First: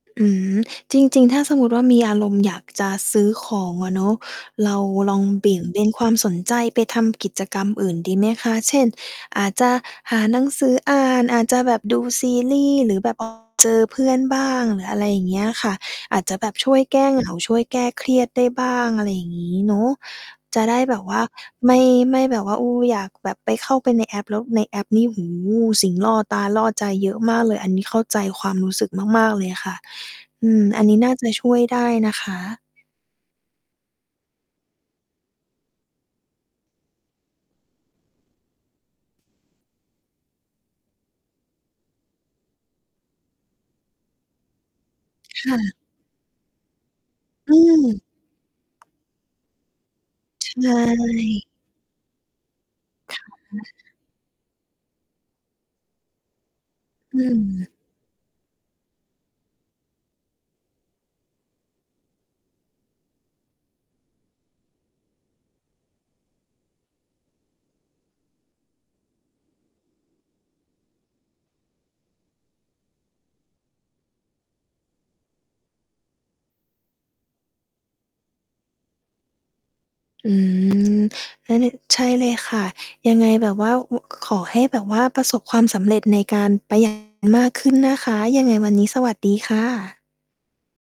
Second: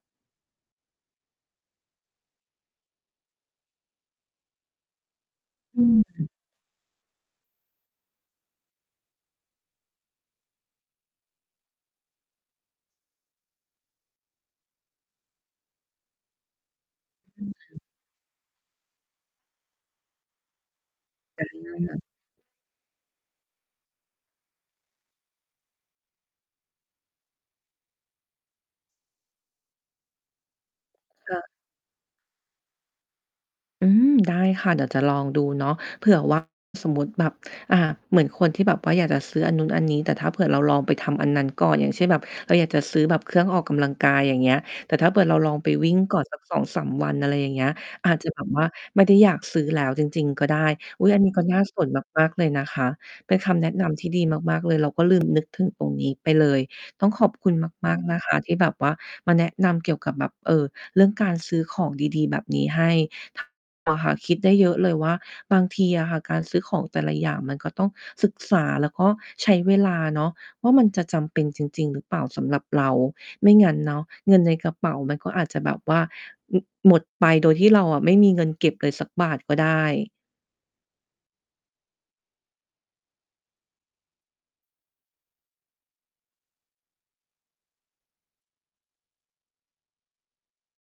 อืม จริง ๆ ถ้าสมมุติว่า มีอารมณ์อยากจะซื้อของอะเนาะ เราลอง เบี่ยงเบอนความืม สนใจไปทำกิจกรรมอื่นดีไหมคะ เช่น อาจจะหาหนังสืออ่าน อาจจะแบบดูซีรีส์ หรือแบบ ออก เจอเพื่อนบ้าง หรืออะไรอย่างเงี้ยค่ะ อาจจะแบบช่วยแก้ เหงา อืช่วยแกม ้เครียดได้บ้าง อะไรอย่างงี้เนาะ จะได้แบบว่าคไม่ ่ะ ไม่แบบว่า เออ อยากแบบไปเข้าไปในแอป แล้วในแอปนี่ โอ้โฮ สิ่งล่อตาล่อใจเยอะมากเลย อันนี้เข้าใจความรู้สึกมาก ๆ เลยค่ะ อืม อันนี้น่าจคะ่ะ ช่วยได้นะคะ อืม ได้ค่ะ เดี๋ยวจะลองดูเนาะ เผื่อ ว่า สมมุติแบบ อ่า เหมือนคนที่แบบว่าอยากจะซื้ออันนู้นอันนี้ แต่ถ้าเผื่อเราลองไปทำอันนั้นก่อน อย่างเช่น แบบเราอยากจะซื้อแบบเครื่องออกกำลังกาย อย่างเงี้ย แต่ถ้าเผื่อเราคลอ่งไปะ วิ่งก่อนสัก 2-3 วัน อะไรอย่อาืงเงี้ย ม อาจจะแบบว่าไม่ได้อยากซื้อแล้วจริง ๆ ก็ใชได้ อุ๊ย อันนี้ก็่ น่าสนมาก ๆ เลยนะคะ ค่เป็นคำแนะ ะนำที่ดีมาก ๆ เลยเราก็ลืม นึกถึงตรงนี้ไปเลย ต้องอขอบคุณืม มาก ๆ นะคะ ที่แบบว่ามาแนะนำเกี่ยวกับแบบ เอ่อ เรื่องการซื้อของดี ๆ แบบนี้ให้ ทาง เราค่ะ คิดได้เยอะเลยว่า บางทีอะค่ะการซื้อของแต่ละอย่าง มันก็ต้องศึกษาแล้วก็ใช้เวลาเนาะ ว่ามันจะจำเป็นจริง ๆ หรือเปล่าสำหรับเรา ไม่งั้นเนาะเงินในกระเป๋ามันก็อาจจะแบบว่า อ หมดไปโดยที่เราอะไม่มีเงินเก็บเลยสักบาทก็ได้ อืม แล้วนี่ ใช่เลยค่ะ ยังไงแบบว่า ว ขอให้แบบว่าประสบความสำเร็จในการ ประ หยัดมากขึ้นนะคะ ยังไงวันนี้สวัสดีค่ะ